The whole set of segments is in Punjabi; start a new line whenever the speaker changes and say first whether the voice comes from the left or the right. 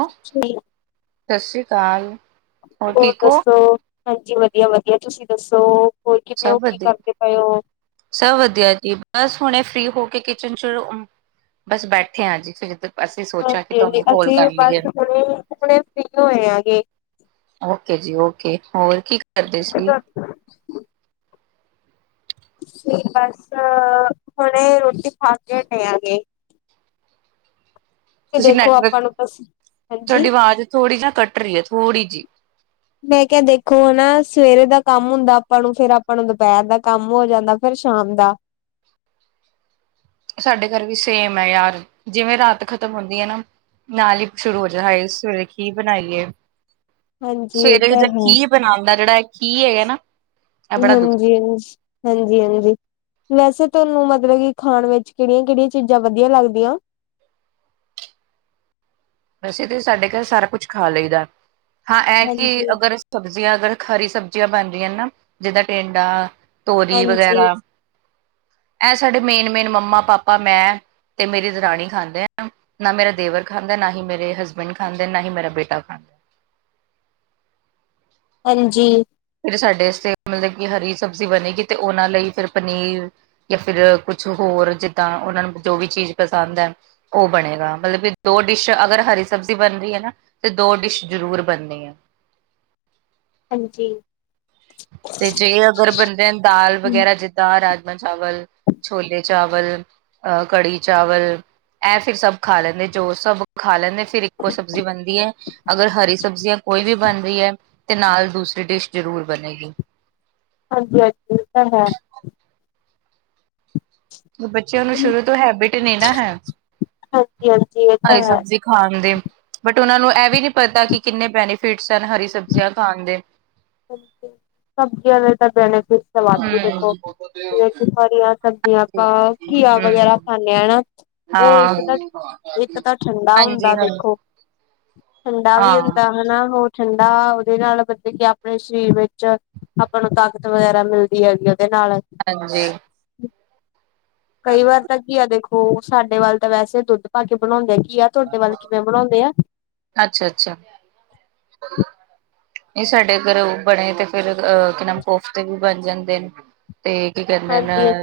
right: ਹੈਲੋ, ਸਤਿ ਸ਼੍ਰੀ ਅਕਾਲ
left: ਹੋਰ
right: ਠੀਕ ਹੋ
left: ਦੱਸੋ ਹਾਂਜੀ ਵਧੀਆ ਵਧੀਆ ਤੁਸੀਂ ਦੱਸੋ ਹੋਰ ਕਿਵੇਂ ਹੋ
right: ਸਭ
left: ਕੀ
right: ਵਧੀਆ
left: ਕਰਦੇ ਪਏ ਹੋ?
right: ਸਭ ਵਧੀਆ ਜੀ ਬਸ ਹੁਣੇ ਫ੍ਰਰੀ ਹੋ ਕੇ ਕਿਚਨ ਚ ਬਸ ਬੈਠੇ ਆਾਂ ਜੀ ਫਿਰ ਜਧਰ
left: ਹਾਂਜੀ ਹਾਂਜੀ ਅਸੀਂ ਬਸ ਹੁਣੇ ਹੁਣੇ ਫੀ ਹੋਏ ਆਾਂਗੇ
right: ਓਕੇ ਜੀ ਓਕੇ ਹੋਰ ਕੀ ਕਰਦੇ ਸੀ
left: ਅ [unintelligible] [unintelligible] ਠੀਕ ਬਸ ਹੁਣੇ ਰੋਟੀ ਖਾ ਕੇ ਹਟੇ ਆਗੇ
right: ਤੁਸੀਂ ਨੈਟਵਰਕ
left: ਨੂੰ ਬਸ
right: ਤੁਹਾਡੀ
left: ਹਾਂਜੀ।
right: ਆਵਾਜ਼ ਥੋੜੀ ਨਾ ਕੱਟ ਰਹੀ ਹੈ ਥੋੜ੍ਹੀ ਜਿਹੀ
left: ਮੈਂ ਕਿਹਾ ਦੇਖੋ ਨਾ ਸਵੇਰੇ ਦਾ ਕੰਮ ਹੁੰਦਾ ਆਪਾਂ ਨੂੰ ਫਿਰ ਆਪਾਂ ਨੂੰ ਦੁਪਹਿਰ ਦਾ ਕੰਮ ਹੋ ਜਾਂਦਾ ਫਿਰ ਸ਼ਾਮ ਦਾ
right: ਸਾਡੇ ਘਰ ਵੀ ਸੇਮ ਹੈ ਯਾਰ ਜਿਵੇਂ ਰਾਤ ਖਤਮ ਹੁੰਦੀ ਏ ਨਾ ਨਾਲ ਹੀ ਸ਼ੁਰੂ ਹੋ ਜਾਂ ਸਵੇਰੇ ਕੀ ਬਨਾਈਏ।
left: ਹਾਂਜੀ ਇਹ
right: ਸਵੇਰੇ
left: ਤਾਂ
right: ਜੇ
left: ਹੈ
right: ਕੀ ਬਨਾਂਨ ਦਾ ਜਿਹੜਾ ਇਹ ਕੀ ਹੈਗਾ ਨਾ ਇਹ ਬੜਾ ਦੁੱਖ
left: ਹਾਂਜੀ ਹਾਂਜੀ ਹਾਂਜੀ ਹਾਂਜੀ ਵੈਸੇ ਤੁਹਾਨੂੰ ਮਤਲੱਬ ਕਿ ਖਾਣ ਵਿੱਚ ਕਿਹੜੀਆਂ ਕਿਹੜੀਆਂ ਚੀਜ਼ਾਂ ਵਧੀਆ ਲੱਗਦੀਆਂ
right: [inaudible] ਵੈਸੇ ਤਾਂ ਸਾਡੇ ਘਰ ਸਾਰਾ ਕੁੱਛ ਖਾ ਲਈਦਾ ਹਾਂ ਇਹ ਕਿ
left: ਹਾਂਜੀ।
right: ਅਗਰ ਸਬਜ਼ੀਆਂ ਅਗਰ ਹਰੀ ਸਬਜ਼ੀਆਂ ਬਣ ਰਹੀਆਂ ਨਾ ਜਿੱਦਾਂ ਟੇਂਡਾ ਤੋਰੀ
left: ਹਾਂਜੀ,
right: ਵਗੈਰਾ ਐ ਸਾਡੇ ਮੇਨ ਮੇਨ ਮੰਮਾ ਪਾਪਾ ਮੈਂ ਤੇ ਮੇਰੀ ਦਰਾਣੀ ਖਾਂਦੇ ਆ ਨਾ ਮੇਰਾ ਦੇਵਰ ਖਾਂਦਾ ਨਾ ਹੀ ਮੇਰੇ ਹਸਬੈਂਡ ਖਾਂਦੇ ਨਾ ਹੀ ਮੇਰਾ ਬੇਟਾ ਖਾਂਦਾ
left: ਹਾਂਜੀ
right: ਫਿਰ ਸਾਡੇ ਆਸਤੇ ਮਤਲੱਬ ਕਿ ਹਰੀ ਸਬਜ਼ੀ ਬਣੇਗੀ ਤੇ ਉਹਨਾਂ ਲਈ ਫਿਰ ਪਨੀਰ ਜਾਂ ਫਿਰ ਕੁਝ ਕੁੱਛ ਹੋਰ ਜਿੱਦਾਂ ਉਹਨਾਂ ਨੂੰ ਜੋ ਵੀ ਚੀਜ਼ ਪਸੰਦ ਹੈ ਉਹ ਬਣੇਗਾ ਮਤਲੱਬ ਕਿ ਦੋ ਡਿਸ਼ ਅਗਰ ਹਰੀ ਸਬਜ਼ੀ ਬਨ ਰਹੀ ਹੈ ਨਾ ਤੇ ਦੋ ਡਿਸ਼ ਜ਼ਰੂਰ ਬਨਨੀ ਹੈ
left: ਹਾਂਜੀ
right: ਤੇ ਜੇ ਅਗਰ ਬਨਦੇ ਦਾਲ
left: ਹੂੰ।
right: ਵਗੈਰਾ ਜਿੱਦਾਂ ਰਾਜ ਰਾਜਮਾਂਹ ਚਾਵਲ ਛੋਲੇ ਚਾਵਲ ਅ ਕੜੀ ਚਾਵਲ ਇਹ ਫਿਰ ਸਭ ਖਾ ਲੈਂਦੇ ਜੋ ਸਭ ਖਾ ਲੈਂਦੇ ਫਿਰ ਇੱਕੋ ਸਬਜ਼ੀ ਬਣਦੀ ਹੈ ਅਗਰ ਹਰੀ ਸਬਜ਼ੀਆਂ ਕੋਈ ਵੀ ਬਨ ਰਹੀ ਹੈ ਤੇ ਨਾਲ ਦੂਸਰੀ ਡਿਸ਼ ਜ਼ਰੂਰ ਬਨੇਗੀ
left: ਹਾਂਜੀ ਹਾਂਜੀ ਇਹ ਤਾਂ ਹੈ
right: ਬੱਚਿਆਂ ਨੂੰ ਸ਼ੁਰੂ ਤੋਂ ਹੈਬਿਟ ਨਹੀਂ ਨਾ ਹੈ।
left: ਹਾਂਜੀ-ਹਾਂਜੀ, ਇਹ ਤਾਂ
right: ਹਰੀ
left: ਹੈ।
right: ਸਬਜ਼ੀ ਖਾਣ ਦੀ ਉਨਾ ਨੂੰ ਇਹ ਵੀ ਨਹੀਂ ਪਤਾ ਕਿੰਨੇ ਬੈਨੀਫਿਟਸ ਹਨ ਹਰੀ ਸਬਜ਼ੀਆਂ ਖਾਣ ਦੇ
left: ਸਬਜ ਸਬਜ਼ੀਆਂ ਦਾ ਤਾਂ ਬੈਨਫਿਟ ਤੇ ਵਾਧੂ
right: ਹਮ
left: ਦੇਖੋ ਜਿਵੇਂ ਹਰੀਆਂ ਸਬਜ਼ੀਆਂ ਆਪਾਂ, ਘੀਆ ਵਗੈਰਾ
right: ਹਮ
left: ਖਾਂਦੇ ਹਾਂ ਹਨਾ। ਓ
right: ਹਾਂ
left: ਇੱਕ ਤਾ,
right: ਹਾਂਜੀ
left: ਇੱਕ ਤਾ ਠੰਡਾ ਹੁੰਦਾ ਦੇਖੋ।
right: ਹਾਂਜੀ
left: ਠੰਡਾ ਵੀ
right: ਹਾਂ
left: ਹੁੰਦਾ ਹੈਨਾ ਹੋਰ ਠੰਡਾ ਓਦੇ ਨਾਲ ਗੱਦੇ ਗੈਪ। ਆਪਣੇ ਸਰੀਰ ਵਿੱਚ ਆਪਾਂ ਨੂੰ ਤਾਕਤ ਵਗੈਰਾ ਮਿਲਦੀ ਹੈਗੀ ਆ। ਤੇ, ਨਾਲ
right: ਹਾਂਜੀ,
left: ਕਈ ਵਾਰ ਤਾਂ ਕੀ ਐ ਦੇਖੋ ਸਾਡੇ ਵੱਲ ਤਾਂ ਵੈਸੇ ਦੁੱਧ ਪਾ ਕੇ ਬਣਾਉਂਦੇ ਨੇ। ਘੀਆ ਤੁਹਾਡੇ ਵੱਲ, ਕਿਵੇਂ ਬਣਾਉਂਦੇ ਆ।
right: ਇਹ, ਸਾਡੇ ਅੰਦਰ ਬਣੇ, ਤੇ ਫਿਰ ਕੋਫਤੇ, ਵੀ ਬਣ ਜਾਂਦੇ ਨੇ, ਤੇ ਕੀ ਕਹਿੰਦੇ ਨਾ।
left: ਹਾਂਜੀ,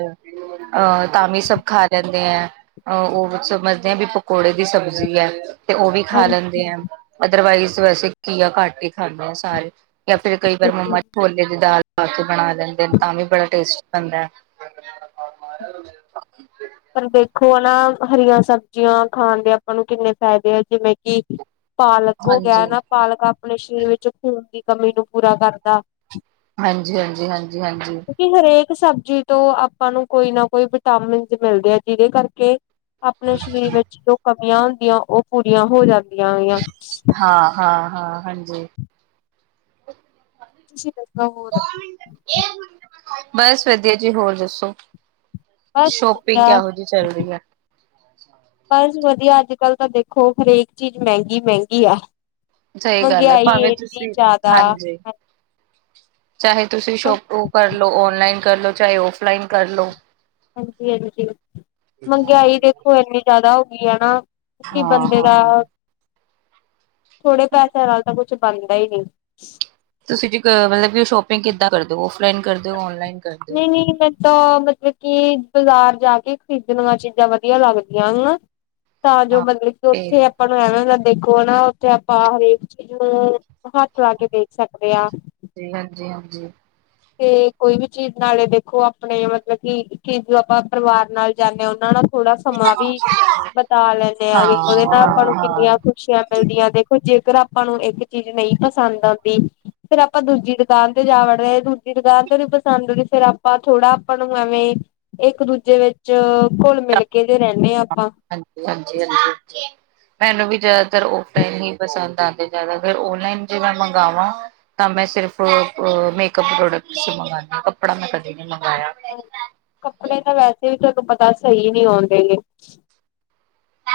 right: ਅਹ ਤਾਂ ਵੀ ਸਭ ਖਾ ਲੈਂਦੇ ਆ। ਅਹ ਉਹ ਸਮਝਦੇ ਆ ਵੀ ਪਕੌੜੇ ਦੀ ਸਬਜ਼ੀ ਐ। ਉਹ ਵੀ ਖਾ
left: ਹਾਂਜੀ।
right: ਲੈਂਦੇ ਆ, ਅਦਰਵਾਈਜ਼ ਵੈਸੇ ਘੀਆ, ਘੱਟ ਹੀ ਖਾਂਦੇ ਆ ਸਾਰੇ। ਯਾਂ ਫਿਰ, ਕਈ ਵਾਰ ਮੰਮਾ, ਛੋਲੇ ਦੀ ਦਾਲ, ਪਾ ਕੇ ਬਣਾ ਲੈਂਦੇ ਨੇ, ਤਾਂ ਵੀ ਬੜਾ ਟੇਸਟ ਬਣਦਾ
left: ਪਰ ਦੇਖੋ ਹਨ ਨਾ ਹਰੀਆਂ ਸਬਜ਼ੀਆਂ ਖਾਣ ਦੇ ਆਪਾਂ ਨੂੰ, ਕਿੰਨੇ ਫ਼ਾਇਦੇ ਆ। ਜਿਵੇਂ, ਕਿ ਪਾਲਕ ਹੋ ਗਿਆ
right: ਹਾਂਜੀ,
left: ਨਾ, ਪਾਲਕ ਆਪਣੇ ਸਰੀਰ ਵਿੱਚ, ਖੂਨ ਦੀ ਕਮੀ ਨੂੰ ਪੂਰਾ ਕਰਦਾ।
right: ਹਾਂਜੀ, ਹਾਂਜੀ, ਹਾਂਜੀ, ਹਾਂਜੀ
left: ਕਿਉਂਕਿ ਹਰੇਕ ਸਬਜ਼ੀ ਤੋਂ ਆਪਾਂ ਨੂੰ, ਕੋਈ ਨਾ ਕੋਈ, ਵਿਟਾਮਿਨ ਮਿਲਦੇ ਆ। ਜਿਹਦੇ, ਕਰਕੇ ਆਪਣੇ ਸਰੀਰ ਵਿੱਚ ਜੋ ਕਮੀਆਂ ਹੁੰਦੀਆਂ ਉਹ ਪੂਰੀਆਂ ਹੋ ਜਾਂਦੀਆਂਗੀਆਂ।
right: ਹਾਂ, ਹਾਂ, ਹਾਂ ਹਾਂਜੀ।
left: ਤੁਸੀਂ ਦੱਸੋ
right: ਦੋ
left: ਹੋਰ
right: ਮਿੰਟ ਇਹ ਮਿੰਟ ਬਸ ਵਧੀਆ ਜੀ ਹੋਰ ਦੱਸੋ
left: ਬਸ
right: ਸ਼ੋਪਿੰਗ
left: ਵਧੀਆ
right: ਕਿਹੋ ਜਿਹੀ ਚੱਲਰੀ ਹੈ। ਅੱਛਾ।
left: ਪਰ ਵਧੀਆ ਅੱਜ ਕੱਲ੍ਹ ਤਾਂ ਦੇਖੋ ਹਰੇਕ ਚੀਜ਼ ਮਹਿੰਗੀ ਮਹਿੰਗੀ ਆ।
right: ਸਹੀ ਗੱਲ ਹੈ
left: ਮਹਿੰਗਾਈ
right: ਭਾਵੇਂ
left: ਇੰਨੀ
right: ਤੁਸੀਂ
left: ਜ਼ਿਆਦਾ
right: ਹਾਂਜੀ। ਚਾਹੇ ਤੁਸੀਂ ਸ਼ੋਪ ਕਰਲ ਓਨਲਾਈਨ ਕਰਲੋ ਚਾਹੇ ਆਫਲਾਈਨ ਕਰਲੋ।
left: ਹਾਂਜੀ ਹਾਂਜੀ ਮਹਿੰਗਾਈ ਦੇਖੋ ਇਨੀ ਜ਼ਿਆਦਾ ਹੋ ਗਈ ਹੈ ਨਾ
right: ਹਾਂ
left: ਬੰਦੇ
right: ਹਾਂ
left: ਦਾ। ਥੋੜੇ ਪੈਸਿਆਂ ਨਾਲ ਤਾਂ ਕੁਛ ਬਣਦਾ ਹੀ ਨਹੀਂ
right: ਤੁਸੀਂ ਜ ਮਤਲਬ ਕਿ ਉਹ ਸ਼ੋਪਿੰਗ ਕਿੱਦਾਂ ਕਰਦੇ। ਔਫਲਾਈਨ ਕਰਦੇ ਹੋ ਔਨਲਾਈਨ ਕਰਦੇ ਹੋ
left: ਨਹੀਂ ਨਹੀਂ ਮੈਂ ਤਾਂ ਮਤਲਬ ਕਿ ਬਾਜ਼ਾਰ ਜਾ ਕੇ ਖ਼ਰੀਦਣ ਵਾਲੀਆਂ ਚੀਜ਼ਾਂ ਵਧੀਆ ਲੱਗਦੀਆਂ ਹਨ ਨਾ। ਤਾਂ ਜੋ
right: ਹਾਂ
left: ਮਤਲਬ ਕਿ
right: ਤੇ
left: ਉੱਥੇ ਆਪਾਂ ਨੂੰ ਐਵੇਂ ਦੇਖੋ ਨਾ ਉੱਥੇ ਆਪਾਂ ਹਰੇਕ ਚੀਜ਼ ਨੂੰ ਹੱਥ ਲਾ ਕੇ ਦੇਖ ਸਕਦੇ ਹਾਂ।
right: ਹਾਂਜੀ ਹਾਂਜੀ।
left: ਤੇ ਕੋਈ ਵੀ ਚੀਜ਼ ਨਾਲੇ ਦੇਖੋ ਆਪਣੇ ਮਤਲਬ ਕਿ ਕਿ ਜੋ ਆਪਾਂ ਪਰਿਵਾਰ ਨਾਲ ਜਾਂਦੇ ਹਾਂ ਉਹਨਾਂ ਨਾਲ ਥੋੜਾ ਸਮਾਂ ਵੀ ਬਤਾ ਲੈਂਦੇ ਆ
right: ਹਾਂ
left: ਗ ਉਹਦੇ
right: ਹਾਂ
left: ਨਾਲ ਆਪਾਂ ਨੂੰ
right: ਹਾਂ
left: ਕਿੰਨੀਆਂ ਖੁਸ਼ੀਆਂ ਮਿਲਦੀਆਂ ਦੇਖੋ ਜੇ ਫਰ ਆਪਾਂ ਨੂੰ ਇੱਕ ਚੀਜ਼ ਨਹੀਂ ਪਸੰਦ ਆਉਂਦੀ ਫੇਰ ਆਪਾਂ ਦੂਜੀ ਦੁਕਾਨ ਤੇ ਜਾ ਵੜਦੇ ਲਗਾੀ ਪਸੰਦੀ ਫੇਰ ਆਪਾਂ ਥੋੜਾ ਆਪਾਂ ਨੂੰ ਐਵੇਂ ਇੱਕ ਦੂਜੇ ਵਿੱਚ ਘੁਲ ਮਿਲ ਕੇ ਜੋ ਰਹਿੰਦੇ ਹਾਂ। ਆਪਾਂ
right: ਹਾਂਜੀ ਹਾਂਜੀ ਹਾਂਜੀ। ਮੈਨੂੰ ਵੀ ਜ਼ਿਆਦਾਤਰ ਓਫਨ ਹੀ ਪਸੰਦ ਆਉਂਦੇਿ ਜਿਆਦਾਤਰ ਫਰ ਓਨਲਾਈਨ ਜੇ ਮੈਂ ਮੰਗਵਾਵਾਂ ਤਾਂ ਮੈਂ ਸਿਰਫ਼ ਮੇਕਅਪ ਪ੍ਰੋਡਕਟ ਚ ਮੰਗਵਾਉਾਨ ਕੱੜਾ ਮੈਂ ਕਦੇ ਨੀ ਮੰਉ
left: ਕੱਪੜੇ ਤਾਂ ਵੈਸੇ ਵੀ ਤੁਾਨੂੰ ਪਤਾ ਸਹੀ ਨਹੀਂ ਆਉਂਦੇ ਗ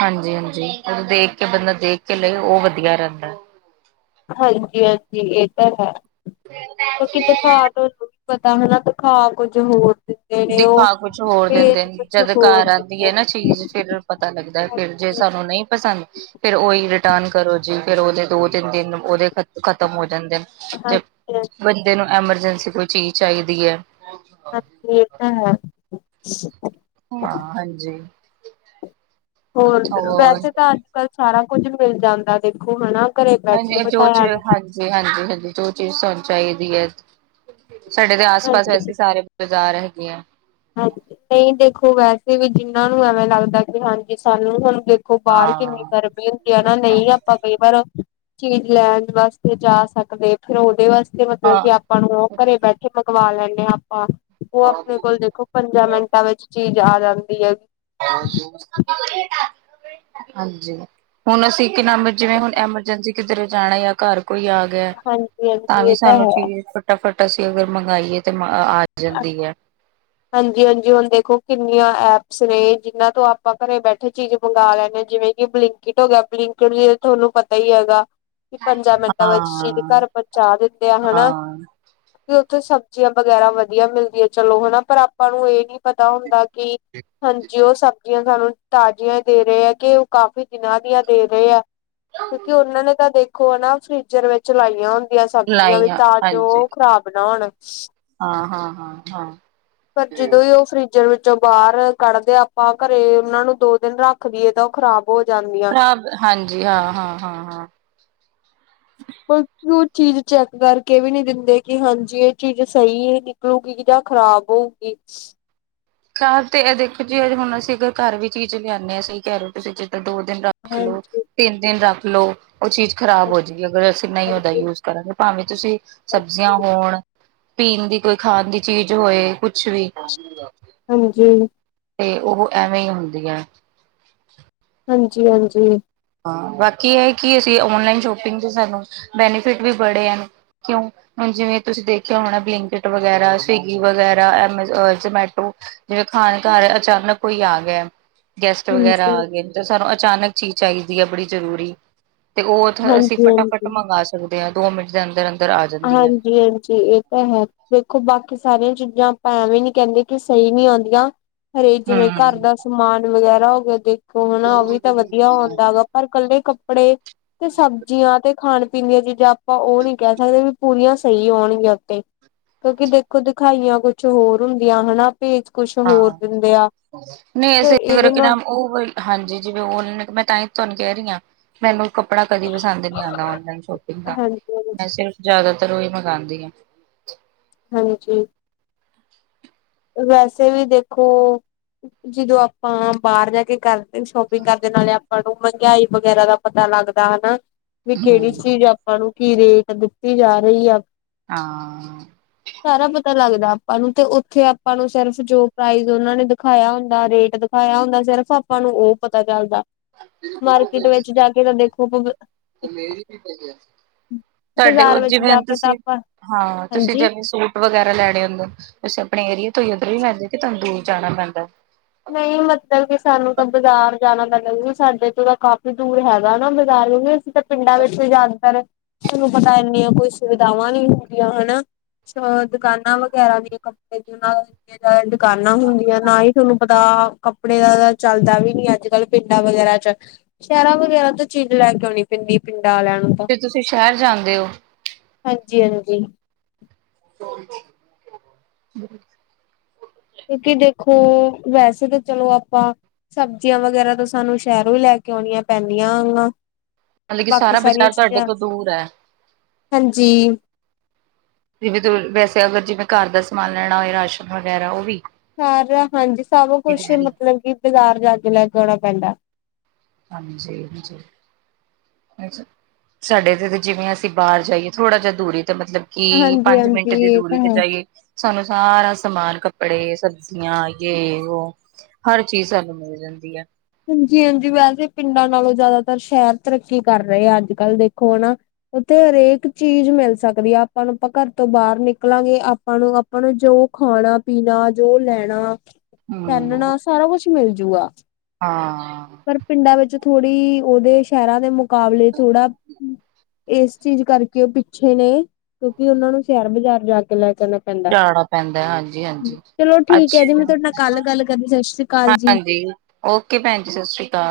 right: ਹਾਂਜੀ ਹਾਂਜੀ ਉਹ ਦੇਖ ਕੇ ਬੰਦਾ ਦੇਖ ਕੇ ਲਏ ਉਹ ਵਧੀਆ ਰਹਿੰਦਾ।
left: ਹਾਂਜੀ ਹਾਂਜੀ ਇਹ ਤਾਂ ਹੈ ਕਿਉਕ ਦਿਖਾ ਤੁਹਾਨੂੰ ਪਤਾ ਹਨਾ ਤਖਾ ਕੁੱਝ ਹੋਰ ਦਿੰਦੇ ਨੇ
right: ਦਿਖਾ
left: ਉਹ
right: ਕੁਛ ਹੋਰ ਦਿੰਦੇ
left: ਭੇਜ
right: ਨੇ
left: ਕੁਛ
right: ਜਦ
left: ਹੋਰ
right: ਘਰ ਆਉਂਦੀ
left: ਦਿੰਦੇ
right: ਹੈ
left: ਨੇ
right: ਨਾ ਚੀਜ਼ ਫਿਰ ਪਤਾ ਲੱਗਦਾ ਫਿਰ ਜਿਸ
left: ਹਾਂਜੀ
right: ਸਾਨੂੰ ਨਹੀਂ ਪਸੰਦ ਫਿਰ ਉਹੀ ਰਿਟਰਨ ਕਰੋ ਜੀ ਫੇਰ ਉਹਦੇ ਦੋ ਦਿਨ ਉਹਦੇ ਖ ਖਤਮ ਹੋ ਜਾਂਦੇ ਨੇ ਤੇ ਬੰਦੇ ਨੂੰ ਐਮਰਜਸੀ [unintelligible] ਕੋਈ ਚੀਜ਼ ਚਾਹੀਦੀ ਹੈ।
left: ਹਾਂ।
right: ਹਾਂ ਹਾਂਜੀ
left: ਹੋਰ ਵੈਸੇ ਤਾਂ ਅੱਜ ਕੱਲ ਸਾਰਾ ਕੁੱਝ ਮਿਲ ਜਾਂਦਾ ਦੇਖੋ ਹਨਾ। ਘਰੇ ਬੈਠੇ
right: ਹਾਂਜੀ ਜੋ ਚ
left: ਬਿਠਾਇਆ ਨੂੰ
right: ਹਾਂਜੀ ਹਾਂਜੀ ਹਾਂਜੀ ਜੋ ਚੀਜ਼ ਸਾਨੂੰ ਚਾਹੀਦੀ ਹੈ। ਸਾਡੇ ਦੇ ਆਸ ਪਾਸ
left: ਹਾਂਜੀ
right: ਵੈਸੇ ਸਾਰੇ ਬਾਜ਼ਾਰ ਹੈਗੇ ਆ।
left: ਹਾਂਜੀ ਨਹੀਂ ਦੇਖੋ ਵੈਸੇ ਵੀ ਜਿਹਨਾਂ ਨੂੰ ਐਵੇਂ ਲੱਗਦਾ ਕਿ ਹਾਂਜੀ ਸਾਨੂੰ ਹੁਣ ਦੇਖੋ ਬਾਹਰ
right: ਹਾਂ
left: ਕਿੰਨੀ ਗਰਮੀ ਹੁੰਦੀ ਹੈ ਨਾ ਨਹੀਂ ਆਪਾਂ ਕਈ ਵਾਰ ਚੀਜ਼ ਲੈਣ ਵਾਸਤੇ ਜਾ ਸਕਦੇ ਫੇਰ ਉਹਦੇ ਵਾਸਤੇ ਮਤਲਬ
right: ਹਾਂ
left: ਕਿ ਆਪਾਂ ਨੂੰ ਉਹ ਘਰੇ ਬੈਠੇ ਪਕਵਾ ਲੈਂਦੇ ਹਾਂ ਆਪਾਂ ਉਹ ਆਪਣੇ ਕੋਲ ਦੇਖੋ ਪੰਜਾਂ ਮਿੰਟਾਂ ਵਿੱਚ ਚੀਜ਼ ਆ ਜਾਂਦੀ ਹੈਗੀ।
right: ਹਾਂਜੀ ਹੁਣ ਅਸੀਂ ਕਿ ਨ ਜਿਵੇਂ ਹੁਣ ਐਮਰਜੈਂਸੀ ਕਿਧਰੇ ਜਾਣਾ ਜਾਂ ਘਰ ਕੋਈ ਆ ਗਿਆ
left: ਹਾਂਜੀ
right: ਤਾਂ
left: ਹਾਂਜੀ
right: ਵੀ
left: ਇਹ
right: ਸਾਨੂੰ
left: ਹੈ
right: ਚੀਜ਼ ਫਟਾਫਟ ਅਸੀਂ ਅਗਰ ਮੰਗਵਾਏ ਤੇ ਆ ਜਾਂਦੀ ਹੈ।
left: ਹਾਂਜੀ ਹਾਂਜੀ ਹੁਣ ਦੇਖੋ ਕਿੰਨੀਆਂ ਐਪ ਸਨੇਹ ਜਿਨਾਂ ਤੋਂ ਆਪਾਂ ਘਰੇ ਬੈਠੇ ਚੀਜ਼ ਮੰਗਵਾ ਲੈਂਦੇ ਹਾਂ ਜਿਵੇਂ ਕਿ ਬਲਿੰਕਟ ਹੋ ਗਿਆ ਬਿੰਕ ਜ ਤੁਹਾਨੂੰ ਪਤਾ ਹੀ ਹੈਗਾ। ਵੀ ਪੰਜਾਂ ਮਿੰਟਾਂ ਵਿੱਚ ਜੀ ਦੇ
right: ਹਾਂ,
left: ਘਰ ਪਹੁੰਚਾ ਦਿੰਦੇ ਆ ਹਨਾ।
right: ਹਾਂ
left: ਉੱਥੇ ਸਬਜ਼ੀਆਂ ਵਗੈਰਾ ਵਧੀਆ ਮਿਲਦੀਆਂ ਚਲੋ ਹਨਾ ਪਰ ਆਪਾਂ ਨੂੰ ਇਹ ਨੀ ਪਤਾ ਹੁੰਦਾ ਹਾਂਜੀ ਉਹ ਸਬਜ਼ੀਆਂ ਸਾਨੂੰ ਤਾਜ਼ੀਆਂ ਦੇ ਰਹੇ ਹੈ ਕਿ ਉਹ ਕਾਫੀ ਦਿਨਾਂ ਦੀਆਂ ਦੇ ਰਹੇ ਆ। ਕਿਉਂਕਿ ਉਹਨਾਂ ਨੇ ਤਾਂ ਦੇਖੋ ਨਾ ਫ੍ਰਿਜਰ ਵਿੱਚ ਲਾਈਆਂ ਹੁੰਦੀਆਂ ਦੀਆਂ ਸਬਜ਼ੀਆਂ ਵੀ
right: ਲਾਈਆਂ
left: ਤਾਂ ਜੋ
right: ਹਾਂਜੀ
left: ਉਹ ਖ਼ਰਾਬ ਨਾ ਹੋਣ।
right: ਹਾਂ ਹਾਂ ਹਾਂ ਹਾਂ।
left: ਪਰ ਜਦੋਂ ਹੀ ਉਹ ਫਰਿਜ ਜ ਵਿੱਚੋਂ ਬਾਹਰ ਕੱਢਦੇ ਆਪਾਂ ਘਰੇ ਉਹਨਾਂ ਨੂੰ ਦੋ ਦਿਨ ਰੱਖ ਦੀਈਏ ਤਾਂ ਉਹ ਖ਼ਰਾਬ ਹੋ ਜਾਂਦੀਆਂ
right: ਖਰਾਬ ਹਾਂਜੀ ਹਾਂ ਹਾਂ ਹਾਂ ਹਾਂ।
left: ਬਕਿ ਉਹ ਚੀਜ਼ ਚੈੱਕ ਕਰਕੇ ਵੀ ਨਹੀਂ ਦਿੰਦੇ ਕਿ ਹਾਂਜੀ ਇਹ ਚੀਜ਼ ਸਹੀ ਨਿਕਲੂਗੀ ਜਾਂ ਖ਼ਰਾਬ ਹੋਊਗੀ।
right: ਖਰਾਬ ਤੇ ਦੇਖੋ ਜੀ ਅਜ ਹੁਣ ਅਸੀਂ ਅਗਰ ਘਰ ਵੀ ਚੀਜ਼ ਲਿਆਉਂਦੇ ਹਾਂ ਸਹੀ ਕਹਿ ਰਹੇ ਤੁਸੀਂ ਦੋ ਦਿਨ ਰੱਖ ਲੋ
left: ਹਾਂਜੀ
right: ਤਿੰਨ ਦਿਨ ਰੱਖ ਲੋ ਉਹ ਚੀਜ਼ ਖ਼ਰਾਬ ਹੋ ਜਾਏਗੀ ਅਗਰ ਅਸੀਂ ਨਹੀਂ ਉਹਓਦਦਾ
left: ਹਾਂਜੀ
right: ਯੂਜ ਕਰਾਂਗੇ ਭਾਵੇਂ ਤੁਸੀਂ ਸਬਜ਼ੀਆਂ
left: ਹਾਂਜੀ
right: ਹੋਣ ਪੀਣ ਦੀ ਕੋਈ ਖਾਣ ਦੀ ਚੀਜ਼ ਹੋਏ ਕੁਛ ਵੀ
left: ਹਾਂਜੀ।
right: ਤੇ ਉਹ ਐਵੇਂ ਹੀ ਹੁੰਦੀਆਂ।
left: ਹਾਂਜੀ ਹਾਂਜੀ।
right: ਹਾਂ ਬਾਕੀ ਇਹ ਕਿ ਅਸੀਂ ਔਨਲਾਈਨ ਸ਼ੋਪਿੰਗ ਤੇ ਸਾਨੂੰ ਬੈਨੀਫਿਟ ਵੀ ਬੜੇ ਹਨ ਕਿਉਂ ਜਿਵੇਂ ਤੁਸੀਂ ਦੇਖਿਆ ਹੋਣਾ ਬਲਿੰਕਟ ਵਗੈਰਾ ਸਵਿਗੀ ਵਗੈਰਾ ਜਮੈਟੋ ਜਿਵੇਂ ਖਾ ਅਚਾਨਕ ਕੋਈ ਆ ਗਿਆ। ਗੈਸਟ ਵਗੈਰਾ ਆ ਗਏ ਨੇ ਤੇ ਸਾਨੂੰ ਅਚਾਨਕ ਚੀਜ਼ ਚਾਹੀਦੀ ਹੈ ਬੜੀ ਜ਼ਰੂਰੀ ਤੇ ਉਹਥੇ ਅਸੀਂ ਫਟਾਫਟ
left: ਹਾਂਜੀ-ਹਾਂਜੀ।
right: ਮੰਗਵਾ ਸਕਦੇ ਹਾਂ ਦੋ ਮਿੰਟ ਦੇ ਅੰਦਰ ਅੰਦਰ ਆ ਜਾਂਦੀ ਹੈ
left: ਹਾਂਜੀ ਹਾਂਜੀ ਇਹ ਤਾਂ ਹੈ ਦੇਖੋ ਬਾਕੀ ਸਾਰੀਆਂ ਚੀਜ਼ਾਂ ਆਪਾਂ ਐਵੇਂ ਨੀ ਕਹਿੰਦੇ ਕਿ ਸਹੀ ਨੀ ਆਉਂਦੀਆਂ ਹਰੇ ਜਿਵੇਂ ਘਰ
right: ਹਮ
left: ਦਾ ਸਮਾਨ ਵਗੈਰਾ ਹੋ ਗਿਆ ਦੇਖੋ ਹਨਾ ਉਹ ਵੀ ਤਾਂ ਵਧੀਆ ਹੁੰਦਾ ਹੈ ਗਗਾ ਪਰ ਇਕੱਲੇ ਕੱਪੜੇ ਤੇ ਸਬਜ਼ੀਆਂ ਤੇ ਖਾਣ ਪੀਣ ਦੀਆਂ ਚੀਜ਼ਾਂ ਆਪਾਂ ਉਹ ਨੀ ਕਹਿ ਕ ਸਕਦੇ ਵੀ ਪੂਰੀਆਂ ਸਹੀ ਹੋਣਗੀਆਂ ਉੱਥੇ ਕਿਉਂਕਿ ਦੇਖੋ ਦਿਖਾਈਆਂ ਕੁਛ ਹੋਰ ਹੁੰਦੀਆਂ ਹਨਾ। ਭੇਜ ਕੁਛ ਹੋਰ ਦਿੰਦੇ ਆ। ਫਿਰ
right: ਨਹੀਂਰ
left: ਇਹਦੇ
right: ਕੀ
left: ਨਾਲ
right: ਨਾਮ ਉਹ ਹਾਂਜੀ ਜਿਵੇਂ ਉਹ ਨੇ ਮੈਂ ਤਾਂ ਹੀ ਤੁਹਾਨੂੰ ਕਹਿ ਰਹੀ ਹਾਂ। ਮੈਨੂੰ ਕੱਪੜਾ ਕਦੀ ਪਸੰਦ ਨਹੀਂੀ ਆਉਂਦਾ ਨਲਾਈਨ ਸ਼ੋਪਿੰਗ ਦਾ ਮੈਂ
left: ਹਾਂਜੀ-ਹਾਂਜੀ,
right: ਸਿਰਫ ਜ਼ਿਆਦਾ ਤਾਂ ਰੋਜ਼ ਮੰਗਵਾਉਂਦੀ ਆ।
left: ਹਾਂਜੀਜੀ। ਵੈਸੇ ਵੀ ਦੇਖੋ ਜਦੋਂ ਆਪਾਂ ਬਾਹਰ ਜਾ ਕੇ ਕਰ ਸ਼ੋਪਿੰਗ ਕਰਦੇ ਨਾਲੇ ਆਪਾਂ ਨੂੰ ਮਹਿੰਗਾਈ ਵਗੈਰਾ ਦਾ ਪਤਾ ਲੱਗਦਾ ਹਨਾ। ਵੀ ਕਿਹੜੀ
right: ਹਮ
left: ਚੀਜ਼ ਆਪਾਂ ਨੂੰ ਕੀ ਰੇਟ ਦਿੱਤੀ ਜਾ ਰਹੀ ਆ। ਸਾਰਾ
right: ਹਾਂ।
left: ਪਤਾ ਲੱਗਦਾ ਆਪਾਂ ਨੂੰ ਤੇ ਉੱਥੇ ਆਪਾਂ ਨੂੰ ਸਿਰਫ ਜੋ ਪ੍ਰਾਈਜ਼ ਉਹਨਾਂ ਨੇ ਦਿਖਾਇਆ ਹੁੰਦਾ ਰੇਟ ਦਿਖਾਇਆ ਹੁੰਦਾ ਸਿਰਫ਼ ਆਪਾਂ ਨੂੰ ਉਹ ਪਤਾ ਚੱਲਦਾ। ਮਾਰਕੀਟ ਵਿੱਚ ਜਾ ਕੇ ਰਦੇ ਖੂਬ
right: [inaudible] ਤੁਹਾਡੇ ਉਹ ਜਿਵੇਂ ਹ ਤੁਸੀਂ ਹਾਂ ਤੁਸੀਂ
left: ਹਾਂਜੀ
right: ਜਿਵੇਂ ਸੂਟ ਵਗੈਰਾ ਲੈਣੇ ਹੁੰਦੇ ਤੁ ਆਪਣੇ ਏਰੀਏ ਤੋਂ ਹੀ ਉੱਧਰ ਹੀ ਲੈਂਦੇ ਕੇ ਤੁਹਾਨੂੰ ਦੂਰ ਜਾਣਾ ਪੈਂਦਾ।
left: ਨਹੀਂ ਮਤਲਬ ਕਿ ਸਾਨੂੰ ਤਾਂ ਬਾਜ਼ਾਰ ਜਾਣਾ ਲੱਗ ਸਾਡੇ ਤੋਂ ਤਾਂ ਕਾਫੀ ਦੂਰ ਹੈਗਾ ਨਾ ਬਾਜ਼ਾਰ। ਅਸੀਂ ਤਾਂ ਪਿੰਡਾਂ ਵਿੱਚ ਜਿਆਦਾਤਰ ਤੁਹਾਨੂੰ ਪਤਾ ਇੰਨੀਆਂ ਕੋਈ ਸੁਵਿਧਾਵਾਂ ਨਹੀਂ ਹੁੰਦੀਆਂ ਹਨਾ। ਦੁਕਾਨਾਂ ਵਗੈਰਾ ਦੀਆਂ ਕੱਪੜੇ ਦੀ ਜ ਦੁਕਾਨਾਂ ਹੁੰਦੀਆਂ ਨਾ ਹੀ ਤੁਹਾਨੂੰ ਪਤਾ ਕੱਪੜੇ ਦਾ ਤਾਂ ਚੱਲਦਾ ਵੀ ਨੀ ਅੱਜ ਕੱਲ ਪਿੰਡਾਂ ਵਗੈਰਾ ਚ ਸ਼ਹਿਰਾਂ ਵਗੈਰਾ ਤੋਂ ਚਿੰਨ ਲੈ ਉਣੀ ਪੈਂਦੀ ਪਿੰ
right: ਫੇ ਤੁਸੀਂ ਸ਼ਹਿਰ ਜਾਂਦੇ ਹੋ।
left: ਜੀ ਹਾਂਜੀ।
right: [unintelligible]
left: ਕਿਉਂਕਿ ਦੇਖੋ ਵੈਸੇ ਤਾਂ ਚਲੋ ਆਪਾਂ ਸਬਜ਼ੀਆਂ ਵਗੈਰਾ ਤਾਂ ਸਾਨੂੰ ਸ਼ਹਿਰੋਂ ਹੀ ਲੈ ਕੇ ਆਉਣੀਆਂ ਪੈਂਦੀਆਂ ਹੈਨਾ
right: ਮਤਲਬ ਕਿ
left: ਬਾਕੀ
right: ਸਾਰਾ
left: ਸਾਰੀਆਂ
right: ਬਾਜ਼ਾਰ ਤੁਹਾਡੇ
left: ਚੀਜ਼ਾਂ
right: ਤੋਂ ਦੂਰ ਹੈ
left: ਹਾਂਜੀ
right: ਜਿਵੇਂ ਤ ਵੈਸੇ ਅਗਰ ਜਿਵੇਂ ਘਰ ਦਾ ਸਮਾਨ ਲੈਣਾ ਹੋਏ ਰਾਸ਼ਨ ਵਗੈਰਾ ਉਹ ਵੀ
left: ਸਾਰਾ ਹਾਂਜੀ ਸਭ ਕੁਛ
right: ਡੈਰੀ
left: ਮਤਲਬ ਕਿ ਬਾਜ਼ਾਰ ਜਾ ਕੇ ਲੈ ਕੇ ਆਉਣਾ ਪੈਂਦਾ
right: ਹਾਂਜੀ [unintelligible] ਅੱਛਾ ਸਾਡੇ ਤੇ ਜਿਵੇਂ ਅਸੀਂ ਬਾਹਰ ਜਾਈਏ ਥੋੜਾ ਜਿਹਾ ਦੂਰੀ ਤੇ ਮਤਲਬ ਕਿ
left: ਹਾਂਜੀ
right: ਪੰਜ ਮਿੰਟ
left: ਹਾਂਜੀ
right: ਦੀ
left: ਇਹ ਤਾਂ
right: ਦੂਰੀ ਤੇ
left: ਹੈ।
right: ਜਾਈਏ ਸਾਨੂੰ ਸਾਰਾ ਸਮਾਨ ਕੱਪੜੇ ਸਬਜ਼ੀਆਂ ਯੇ ਵੋਹ ਹਰ ਚੀਜ਼ ਸਾਨੂੰ ਮਿਲ ਜਾਂਦੀ ਹੈ
left: ਹਾਂਜੀ ਹਾਂਜੀ ਵੈਸੇ ਪਿੰਡਾਂ ਨਾਲੋਂ ਜ਼ਿਆਦਾਤਰ ਸ਼ਹਿਰ ਤਰੱਕੀ ਕਰ ਰਹੇ ਆ ਅੱਜ ਕੱਲ੍ਹ ਦੇਖੋ ਹੈਨਾ ਉੱਥੇ ਹਰੇਕ ਚੀਜ਼ ਮਿਲ ਸਕਦੀ ਹੈ ਆਪਾਂ ਨੂੰ ਆਪਾਂ ਘਰ ਤੋਂ ਬਾਹਰ ਨਿਕਲਾਂਗੇ ਆਪਾਂ ਨੂੰ ਆਪਾਂ ਨੂੰ ਜੋ ਉਹ ਖਾਣਾ ਪੀਣਾ ਜੋ ਲੈਣਾ
right: ਹੂੰ।
left: ਪਹਿਨਣਾ ਸਾਰਾ ਕੁਛ ਮਿਲਜੂਗਾ
right: ਹਾਂ
left: ਪਰ ਪਿੰਡਾਂ ਵਿੱਚ ਥੋੜੀ ਉਹਦੇ ਸ਼ਹਿਰਾਂ ਦੇ ਮੁਕਾਬਲੇ ਥੋੜਾ ਇਸ ਚੀਜ਼ ਕਰਕੇ ਉਹ ਪਿੱਛੇ ਨੇ ਕਿਉਂਕਿ ਉਹਨਾਂ ਨੂੰ ਸ਼ੇਅਰ ਬਾਜ਼ਾਰ ਜਾ ਕੇ ਲੈ ਕੇ ਕਰਨਾ ਪੈਂਦਾ
right: ਜਾਣਾ ਪੈਂਦਾ ਹਾਂਜੀ-ਹਾਂਜੀ
left: ਚਲੋ ਠੀਕ ਹੈ ਜੀ ਮੈਂ
right: ਅੱਛਾ।
left: ਤੁਹਾਡੇ ਨਾਲ ਕੱਲ ਗੱਲ ਕਰਨੀ ਸਤਿ ਸ੍ਰੀ ਅਕਾਲ ਜੀ।
right: ਹਾਂਜੀ ਓਕੇ ਭੈਣ ਜੀ ਸਤਿ ਸ੍ਰੀ ਅਕਾਲ